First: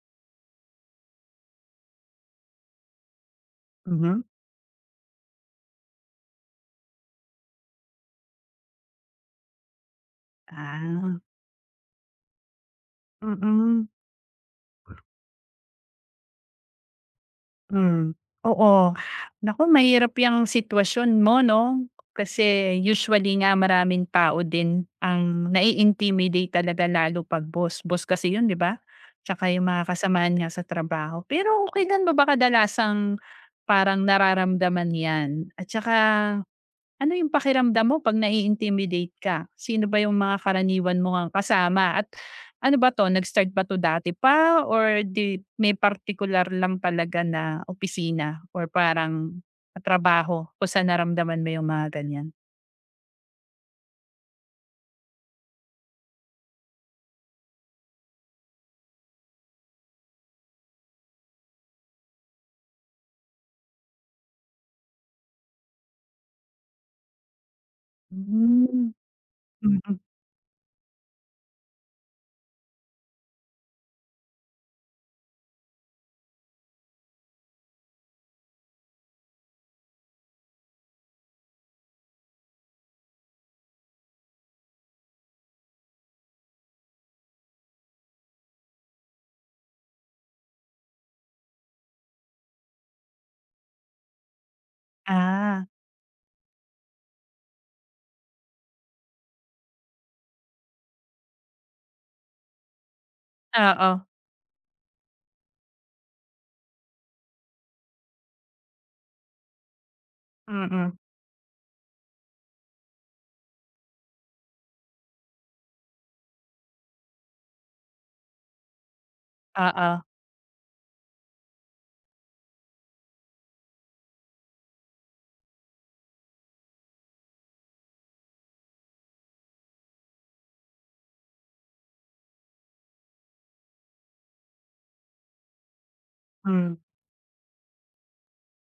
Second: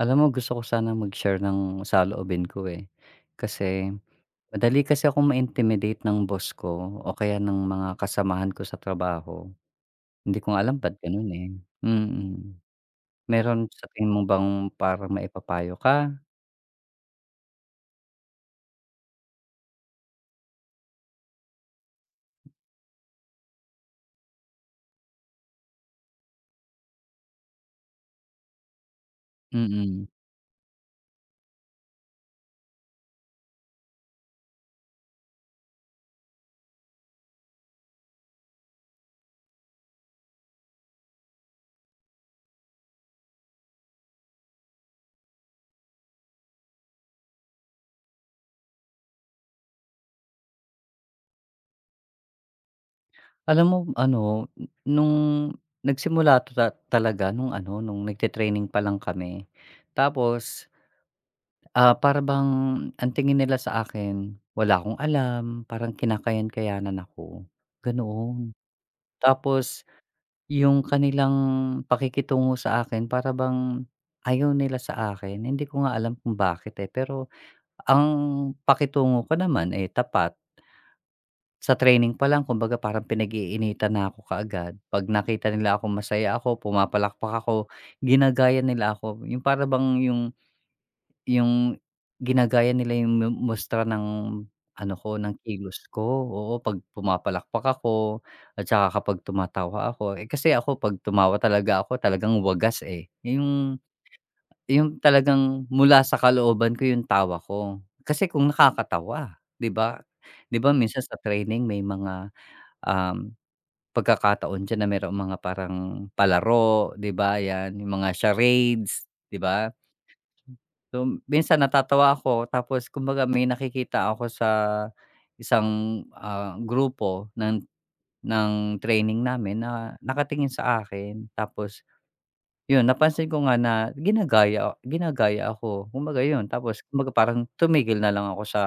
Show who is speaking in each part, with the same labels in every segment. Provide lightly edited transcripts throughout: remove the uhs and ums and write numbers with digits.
Speaker 1: Alam mo gusto ko sana mag-share ng saloobin ko, eh. Kasi
Speaker 2: Mhm.
Speaker 1: madali kasi akong ma-intimidate ng boss ko o kaya ng mga kasamahan ko sa trabaho. Hindi ko nga alam ba't
Speaker 2: Ah,
Speaker 1: gano'n, eh. Mm. Meron
Speaker 2: mm,
Speaker 1: sa tingin mo bang para maipapayo ka?
Speaker 2: hmm, oo. Naku, mahirap 'yang sitwasyon mo 'no, kasi usually nga maraming tao din ang nai-intimidate talaga lalo 'pag boss. Boss kasi 'yun 'di ba? Tsaka 'yung mga
Speaker 1: Mm.
Speaker 2: kasamaan niya sa trabaho. Pero kailan mo ba kadalasang parang nararamdaman 'yan? At tsaka, ano yung pakiramdam mo 'pag nai-intimidate ka? Sino ba yung mga karaniwan mo ngang kasama at ano ba 'to, nag-start ba 'to dati pa or 'di may particular lang talaga na opisina or parang trabaho kung saan naramdaman mo yung mga ganyan?
Speaker 1: Alam mo ano, nung nagsimula to talaga nung ano, nung nagte-training pa lang kami, tapos. Para bang ang tingin nila sa akin, wala akong alam, parang kinakayan-kayanan ako, ganoon.
Speaker 2: Hmm, mm.
Speaker 1: Tapos
Speaker 2: Mm-mm.
Speaker 1: yung kanilang pakikitungo sa akin para bang ayaw nila sa akin, hindi ko nga alam kung bakit, eh. Pero ang pakitungo ko naman, eh, tapat. Sa training pa lang kumbaga parang pinag-iinitan na ako kaagad. 'Pag nakita nila ako masaya ako, pumapalakpak ako, ginagaya nila ako. Yung para bang yung ginagaya nila yung mustra ng ano ko, ng
Speaker 2: Ah,
Speaker 1: kilos ko, oo, 'pag pumapalakpak ako at saka kapag tumatawa ako. Eh, kasi ako 'pag tumawa talaga ako talagang wagas, eh. Yung
Speaker 2: oo,
Speaker 1: yung talagang mula sa kalooban ko yung tawa ko. Kasi kung nakakatawa, 'di ba? 'Di ba
Speaker 2: mm.
Speaker 1: minsan sa training may mga, um, pagkakataon diyan na mayroong mga parang palaro, 'di ba, 'yan, yung mga charades, 'di ba?
Speaker 2: Oo,
Speaker 1: So, minsan natatawa ako tapos kumbaga may nakikita ako sa isang, grupo ng training namin na nakatingin sa akin. Tapos yun, napansin ko nga na ginagaya ginagaya ako, kumbaga yun.
Speaker 2: hmm,
Speaker 1: Tapos kumbaga parang tumigil na lang ako sa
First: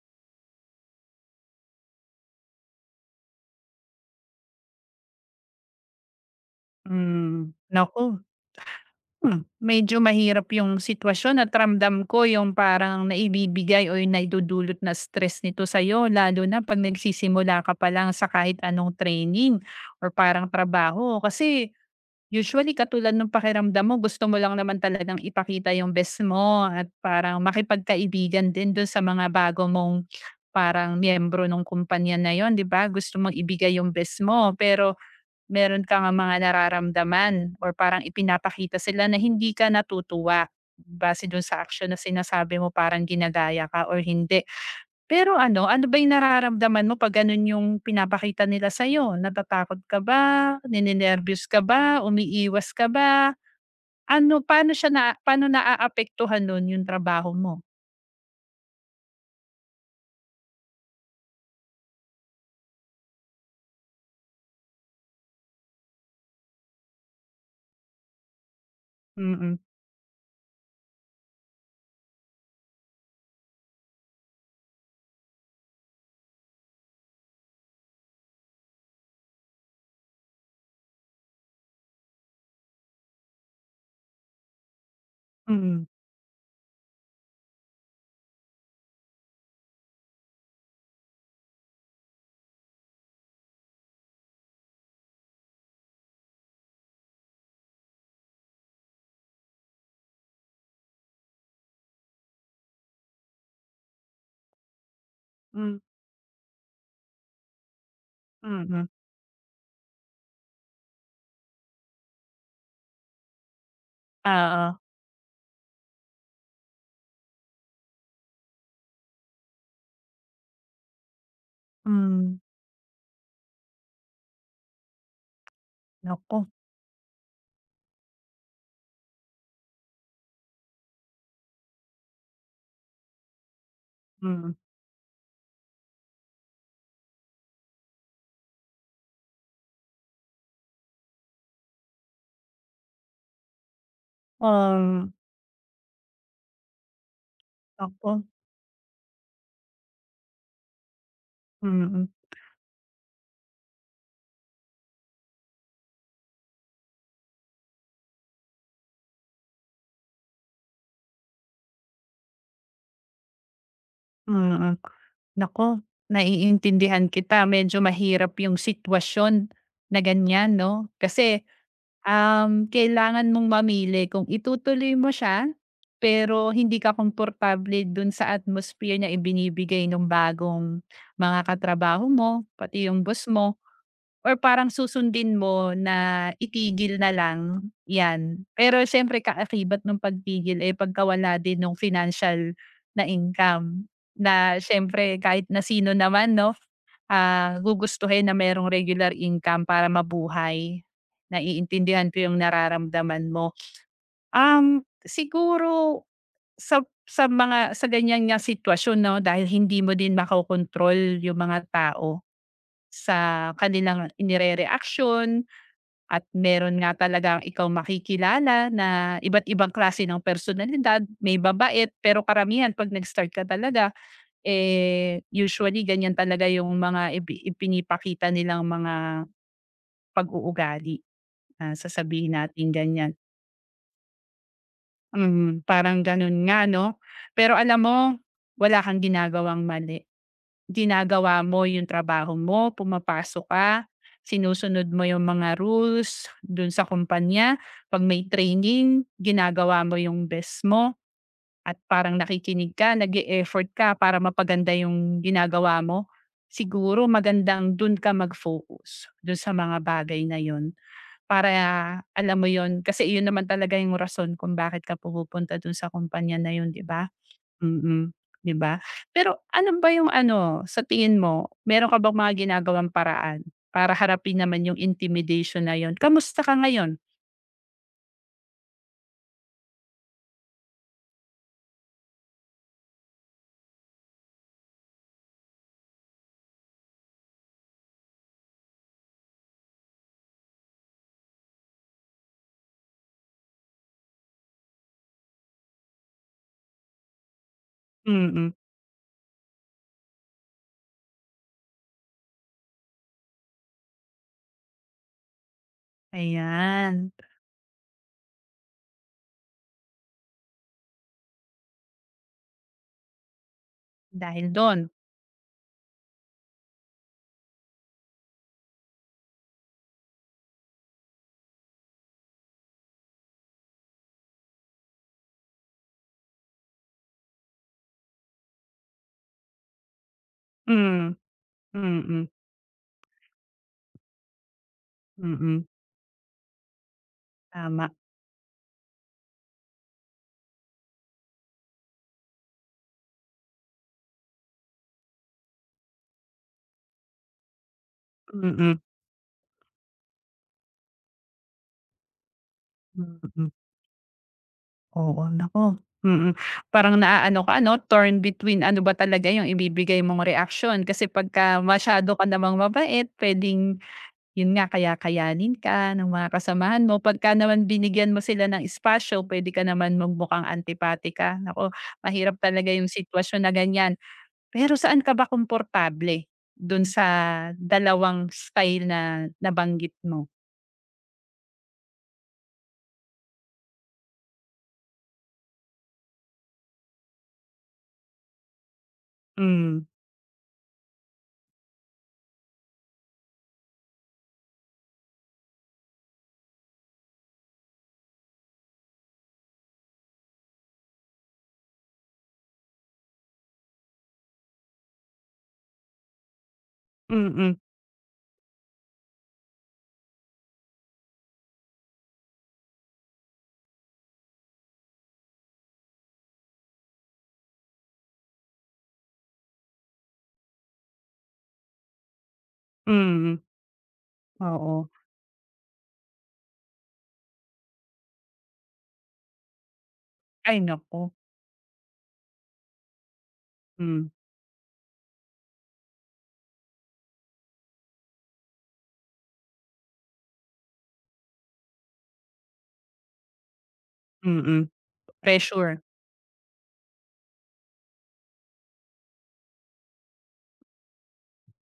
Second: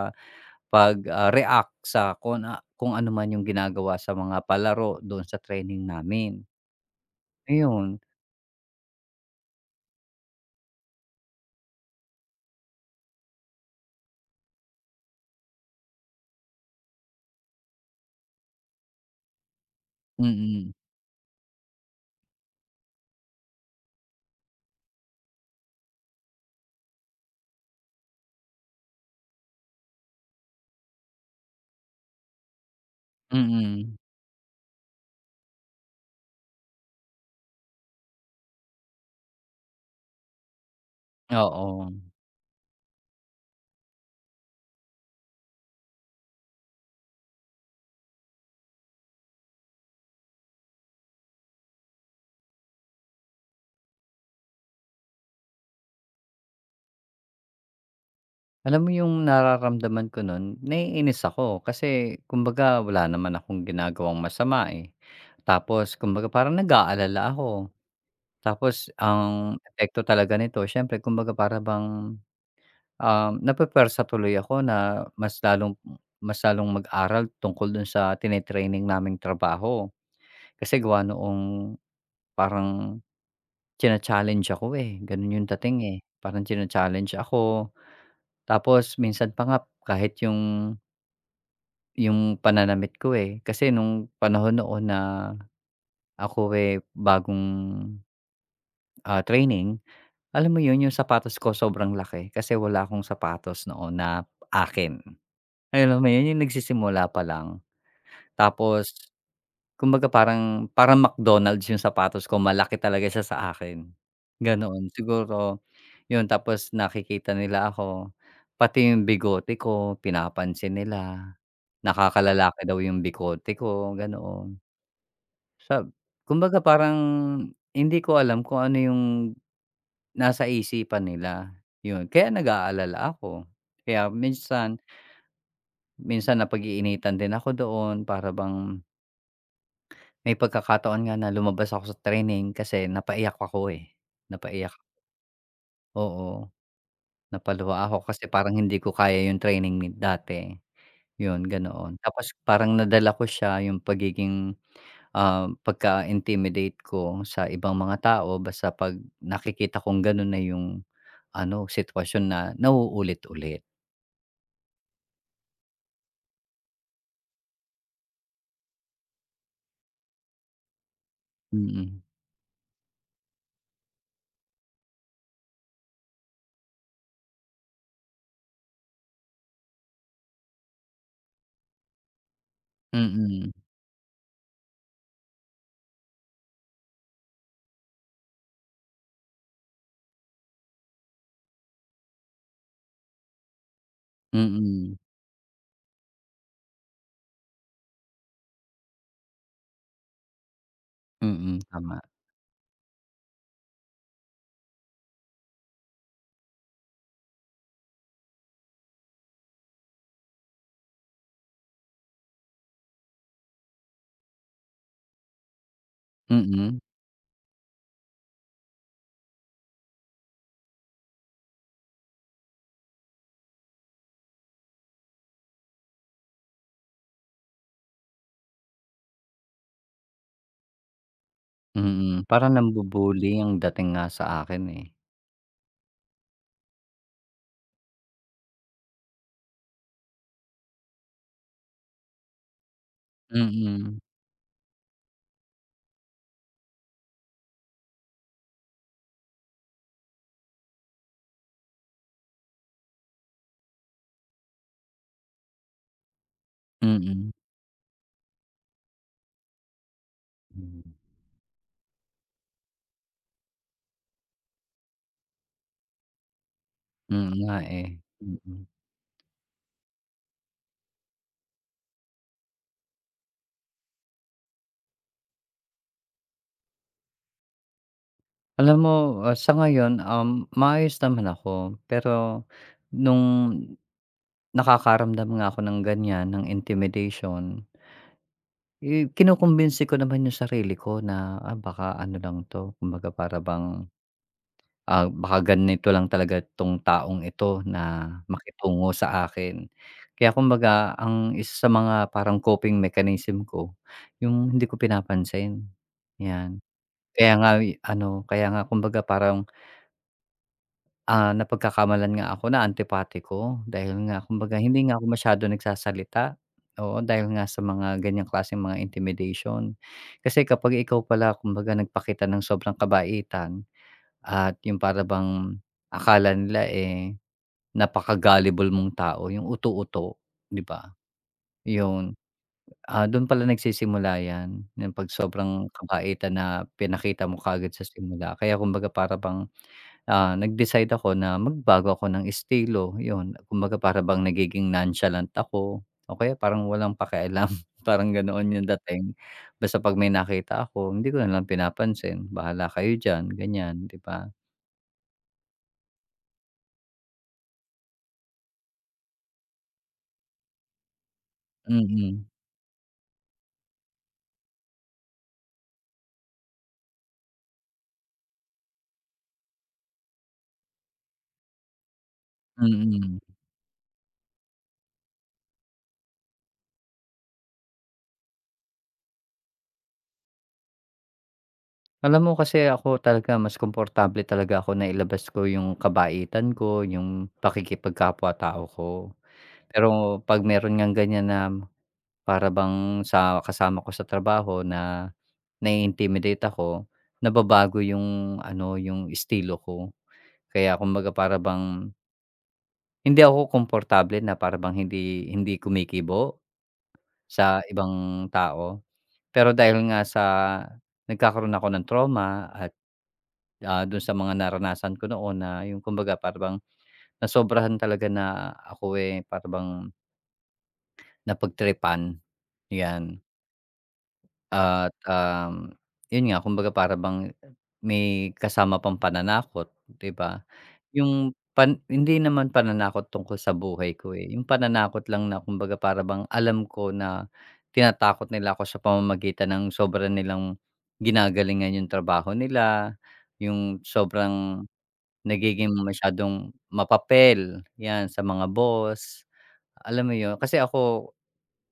Speaker 1: pag, react sa kung na kung ano man yung ginagawa sa mga palaro doon sa training namin,
Speaker 2: hmm.
Speaker 1: ayun.
Speaker 2: Naku. Hmm, medyo mahirap yung sitwasyon at ramdam ko yung parang naibibigay o yung naidudulot na stress nito sa'yo lalo na 'pag nagsisimula ka pa lang sa kahit anong training or
Speaker 1: Mm,
Speaker 2: parang
Speaker 1: mm.
Speaker 2: trabaho. Kasi usually katulad ng pakiramdam mo gusto mo lang naman talagang ipakita yung best mo at parang makipagkaibigan din dun sa mga bago mong parang miyembro ng kumpanya na yon 'di ba? Gusto mong ibigay yung
Speaker 1: Mm.
Speaker 2: best mo pero meron ka ngang mga nararamdaman or parang ipinapakita sila na hindi ka natutuwa base dun sa
Speaker 1: Oo.
Speaker 2: aksyon na sinasabi mo parang ginagaya ka or hindi. Pero ano, ano ba yung nararamdaman mo 'pag ganun yung pinapakita nila sa'yo? Natatakot ka ba, ninenerbiyos ka ba, umiiwas ka ba? Ano, paano siya na paano naaapektuhan nun yung trabaho mo?
Speaker 1: Alam mo yung nararamdaman ko nun, naiinis ako kasi kumbaga wala naman akong ginagawang masama, eh. Tapos kumbaga parang nag-aalala ako. Tapos
Speaker 2: Mm.
Speaker 1: ang epekto talaga nito siyempre kumbaga para bang, napupuwersa tuloy ako na mas lalong mag-aral tungkol dun sa tini-training naming trabaho. Kasi gawa noong parang china-challenge ako, eh, ganun yung dating,
Speaker 2: Mm,
Speaker 1: eh. Parang china-challenge ako tapos minsan pa nga kahit yung pananamit ko, eh. Kasi nung panahon noon na ako, eh, bagong, training, alam mo yun, yung sapatos ko sobrang laki kasi wala akong sapatos noon na akin.
Speaker 2: hmm,
Speaker 1: Alam mo yun, yung nagsisimula pa lang.
Speaker 2: mm.
Speaker 1: Tapos kumbaga parang parang McDonald's yung sapatos ko, malaki talaga siya sa akin,
Speaker 2: Oo.
Speaker 1: ganoon. Siguro yun, tapos nakikita nila ako, pati yung bigote ko pinapansin nila,
Speaker 2: Hmm,
Speaker 1: nakakalalaki daw yung bigote ko, ganoon. sab
Speaker 2: nako,
Speaker 1: Kumbaga parang hindi ko alam kung ano yung nasa isipan nila, yun. Kaya nag-aalala ako. Kaya
Speaker 2: mm.
Speaker 1: minsan minsan napag-iinitan din ako doon para bang may pagkakataon nga na lumabas ako sa training kasi napaiyak ako, eh, napaiyak.
Speaker 2: Um,
Speaker 1: Oo, napaluha ako
Speaker 2: Naku,
Speaker 1: kasi parang hindi ko kaya yung training ni dati, yun ganoon.
Speaker 2: mm.
Speaker 1: Tapos parang nadala ko siya yung pagiging pagka-intimidate ko sa ibang mga tao basta 'pag nakikita kong gano'n na yung ano, sitwasyon na nauulit-ulit.
Speaker 2: Mm. Naku, naiintindihan kita. Medyo mahirap yung sitwasyon na ganyan 'no, kasi,
Speaker 1: Mm.
Speaker 2: kailangan mong mamili kung itutuloy mo siya, pero hindi ka komportable dun sa atmosphere na ibinibigay ng bagong mga katrabaho mo, pati yung boss
Speaker 1: Mm.
Speaker 2: mo. Or parang susundin mo na itigil na lang, 'yan. Pero siyempre kaakibat nung pagtigil, eh, pagkawala din ng financial na income na
Speaker 1: Mm.
Speaker 2: siyempre kahit na sino naman 'no, ah, gugustuhin na mayroong regular income para mabuhay.
Speaker 1: Mm, tama.
Speaker 2: Naiintindihan ko yung nararamdaman mo. Siguro sa sa mga sa ganyan ngang sitwasyon 'no, dahil hindi mo din makokontrol yung mga tao sa kanilang inirereaksyon, at meron
Speaker 1: Mm.
Speaker 2: nga talagang ikaw makikilala na iba't ibang klase ng personalidad, may babait, pero karamihan 'pag nag-start ka talaga, eh, usually ganyan talaga yung mga ipinipakita nilang mga pag-uugali, ah,
Speaker 1: Mm,
Speaker 2: sasabihin
Speaker 1: parang
Speaker 2: natin ganyan.
Speaker 1: nambu-bully ang dating nga sa akin, eh.
Speaker 2: Mm, parang gano'n nga 'no? Pero alam mo, wala kang ginagawang mali. Ginagawa mo yung trabaho mo, pumapasok ka,
Speaker 1: Mm.
Speaker 2: sinusunod mo yung mga rules dun sa kumpanya. 'Pag may training, ginagawa mo yung best mo at parang nakikinig ka, nag effort ka para mapaganda yung ginagawa mo. Siguro
Speaker 1: Mm.
Speaker 2: magandang dun ka mag-focus, dun sa mga bagay na yun. Para alam mo yun, kasi yun naman talaga yung rason kung bakit ka pumupunta dun sa kumpanya na yun, 'di ba?
Speaker 1: Mm nga, eh.
Speaker 2: Mm, 'di
Speaker 1: Mm.
Speaker 2: ba? Pero ano ba yung ano, sa tingin mo, meron ka bang mga ginagawang paraan para harapin naman yung intimidation na yun? Kamusta ka ngayon?
Speaker 1: Alam mo, sa ngayon, maayos naman ako pero nung nakakaramdam nga ako ng ganiyan, ng intimidation. Eh, kinukumbinsi ko naman yung sarili ko na, baka ano lang 'to, kumbaga para bang, baka ganito lang talaga 'tong taong ito na
Speaker 2: Mm,
Speaker 1: makitungo sa akin. Kaya kumbaga ang isa sa mga parang coping mechanism ko, yung hindi ko pinapansin, 'yan.
Speaker 2: ayan,
Speaker 1: Kaya nga ano, kaya nga kumbaga parang. Napagkakamalan nga ako na antipati ko dahil nga
Speaker 2: dahil
Speaker 1: kumbaga
Speaker 2: don.
Speaker 1: hindi nga ako masyado nagsasalita, oo, dahil nga sa mga ganyang klaseng mga intimidation. Kasi kapag ikaw pala kumbaga nagpakita ng sobrang kabaitan at yung para bang akala nila, eh, napaka-gullible mong tao, yung uto-uto, 'di ba?
Speaker 2: Hmm,
Speaker 1: Yun,
Speaker 2: mm,
Speaker 1: dun pala nagsisimula 'yan, yung 'pag
Speaker 2: mm,
Speaker 1: sobrang kabaitan na pinakita mo kaagad sa
Speaker 2: tama.
Speaker 1: simula. Kaya kumbaga para bang. Nag-decide ako na magbago ako ng estilo, 'yun. Kumbaga para bang nagiging nonchalant ako o kaya parang walang pakialam, parang ganoon 'yung
Speaker 2: Mm,
Speaker 1: dating. Basta 'pag may nakita ako, hindi ko na lang pinapansin, bahala kayo diyan,
Speaker 2: mm,
Speaker 1: ganyan, 'di ba?
Speaker 2: oo, naku, mm. Parang naaano ka 'no, torn between ano ba talaga yung ibibigay mong reaksyon kasi pagka masyado
Speaker 1: Mm.
Speaker 2: ka namang mabait, puwedeng yun nga, kaya-kayanin ka ng mga kasamahan mo. Pagka naman binigyan mo sila ng espasyo, puwede ka naman magmukhang antipati ka. Naku, mahirap talaga yung
Speaker 1: Mm.
Speaker 2: sitwasyon na ganiyan. Pero saan ka ba komportable dun sa dalawang style na nabanggit mo?
Speaker 1: Alam mo kasi ako talaga mas komportable talaga ako na ilabas ko 'yung kabaitan ko, 'yung pakikipagkapwa-tao ko.
Speaker 2: Hmm, mm.
Speaker 1: Pero 'pag meron ngang ganyan na para bang sa kasama ko sa trabaho na nai-intimidate ako, nababago yung ano, yung estilo ko. Kaya kumbaga para bang hindi ako komportable na para bang hindi hindi kumikibo
Speaker 2: Mm-mm.
Speaker 1: sa ibang tao. Pero dahil nga sa nagkakaroon ako ng trauma at, dun sa mga naranasan ko noon na yung kumbaga para bang nasobrahan talaga na ako, eh, para bang napagtripan, 'yan.
Speaker 2: Mm. Oo.
Speaker 1: At, yun nga kumbaga para bang may kasama pang pananakot, 'di ba?
Speaker 2: Ay naku.
Speaker 1: Yung hindi naman pananakot tungkol sa buhay
Speaker 2: Hmm, mm.
Speaker 1: ko, eh, yung pananakot lang na kumbaga para bang alam ko na tinatakot nila ako sa pamamagitan ng sobra nilang ginagalingan yung trabaho nila, yung sobrang
Speaker 2: Mm-mm.
Speaker 1: nagiging
Speaker 2: Pressure,
Speaker 1: masyadong mapapel, 'yan, sa mga boss, alam mo yun? Kasi ako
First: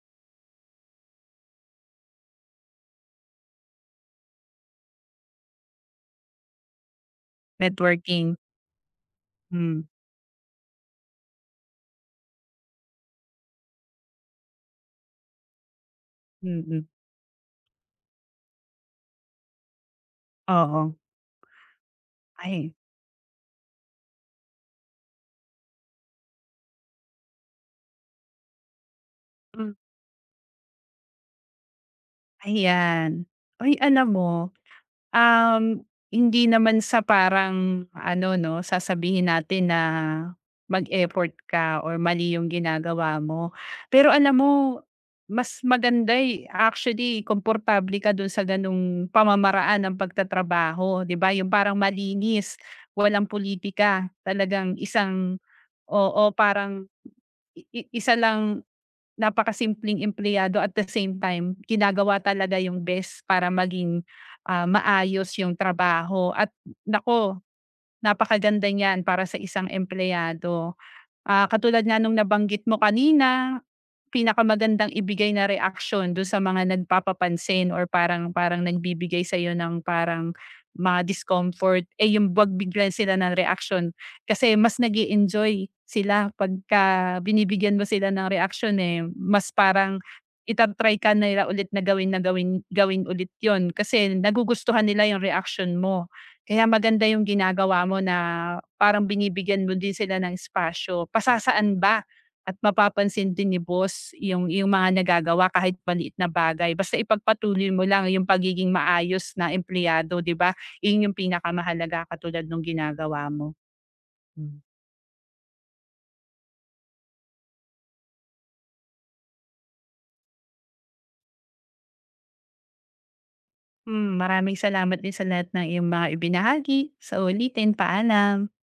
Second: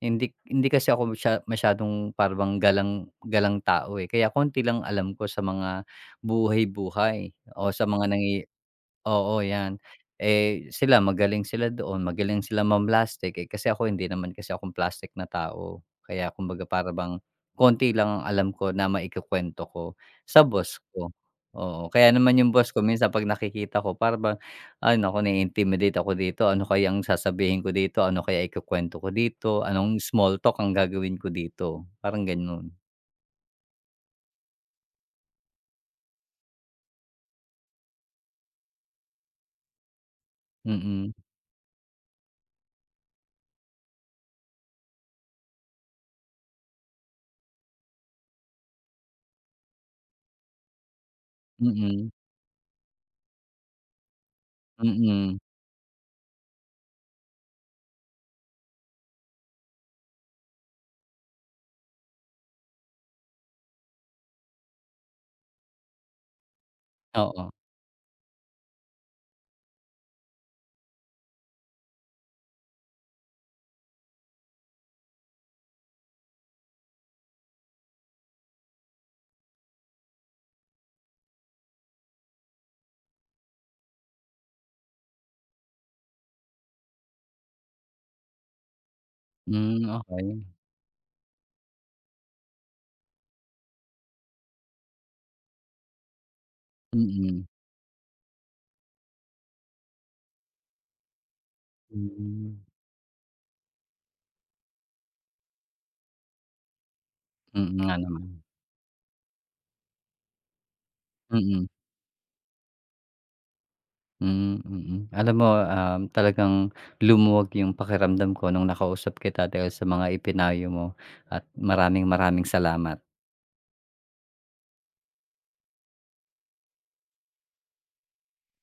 Speaker 1: hindi hindi kasi ako masyadong para bang galang galang tao, eh, kaya konti lang alam ko sa mga buhay-buhay o sa mga.
Speaker 2: networking.
Speaker 1: Oo,
Speaker 2: Hmm.
Speaker 1: 'yan. Eh, sila magaling sila doon, magaling sila eh, kasi ako hindi naman kasi akong plastic na tao. Kaya
Speaker 2: Mm,
Speaker 1: kumbaga
Speaker 2: mm-mm.
Speaker 1: para bang konti lang ang alam ko na maikukuwento ko sa boss
Speaker 2: Oo.
Speaker 1: ko, oo. Kaya naman yung boss
Speaker 2: Ay.
Speaker 1: ko minsan 'pag nakikita ko para bang, "Ay naku, nai-intimidate ako dito. Ano kaya kayang sasabihin ko dito? Ano kaya ikukuwento ko dito?
Speaker 2: Hmm.
Speaker 1: Anong small talk ang gagawin ko dito?" Parang gano'n.
Speaker 2: Ayan. Uy, alam mo, hindi naman sa parang ano 'no, sasabihin natin na
Speaker 1: Mm.
Speaker 2: mag-effort ka or mali yung ginagawa mo. Pero alam mo, mas maganda, eh, actually komportable ka dun sa ganung pamamaraan ng pagtatrabaho, 'di ba? Yung parang
Speaker 1: Mm.
Speaker 2: malinis, walang politika talagang isang
Speaker 1: Mm.
Speaker 2: oo, parang i isa lang napakasimpleng empleyado at the same time ginagawa talaga yung best para maging, ah, maayos yung trabaho at nako
Speaker 1: Oo.
Speaker 2: napakaganda niyan para sa isang empleyado. Ah, katulad nga nung nabanggit mo kanina, pinakamagandang ibigay na reaksyon do sa mga nagpapapansin or parang parang nagbibigay sa'yo ng parang mga discomfort, eh, yung 'wag bigyan sila ng reaksyon. Kasi mas nag enjoy sila pagka binibigyan mo sila ng reaksyon, eh. Mas
Speaker 1: Hmm,
Speaker 2: parang
Speaker 1: okay.
Speaker 2: ita ka nila ulit na gawin gawin ulit yon kasi nagugustuhan nila yung reaksyon mo. Kaya maganda yung
Speaker 1: Mm-mm.
Speaker 2: ginagawa mo na parang binibigyan mo din sila ng espasyo. Pasasaan ba?
Speaker 1: Mm. Hmm.
Speaker 2: At mapapansin din ni boss yung mga nagagawa kahit maliit na bagay basta ipagpatuloy
Speaker 1: Mm
Speaker 2: mo
Speaker 1: nga
Speaker 2: lang yung
Speaker 1: naman.
Speaker 2: pagiging maayos na empleyado, 'di ba? Yun yung
Speaker 1: Mm.
Speaker 2: pinakamahalaga katulad nung ginagawa mo. Hmm.
Speaker 1: Hmm. Mm. Alam mo, talagang lumuwag yung pakiramdam ko nung nakausap kita dahil sa mga ipinayo mo at maraming maraming salamat.
Speaker 2: Hmm, maraming salamat din sa lahat ng iyong mga ibinahagi. Sa ulitin, paalam.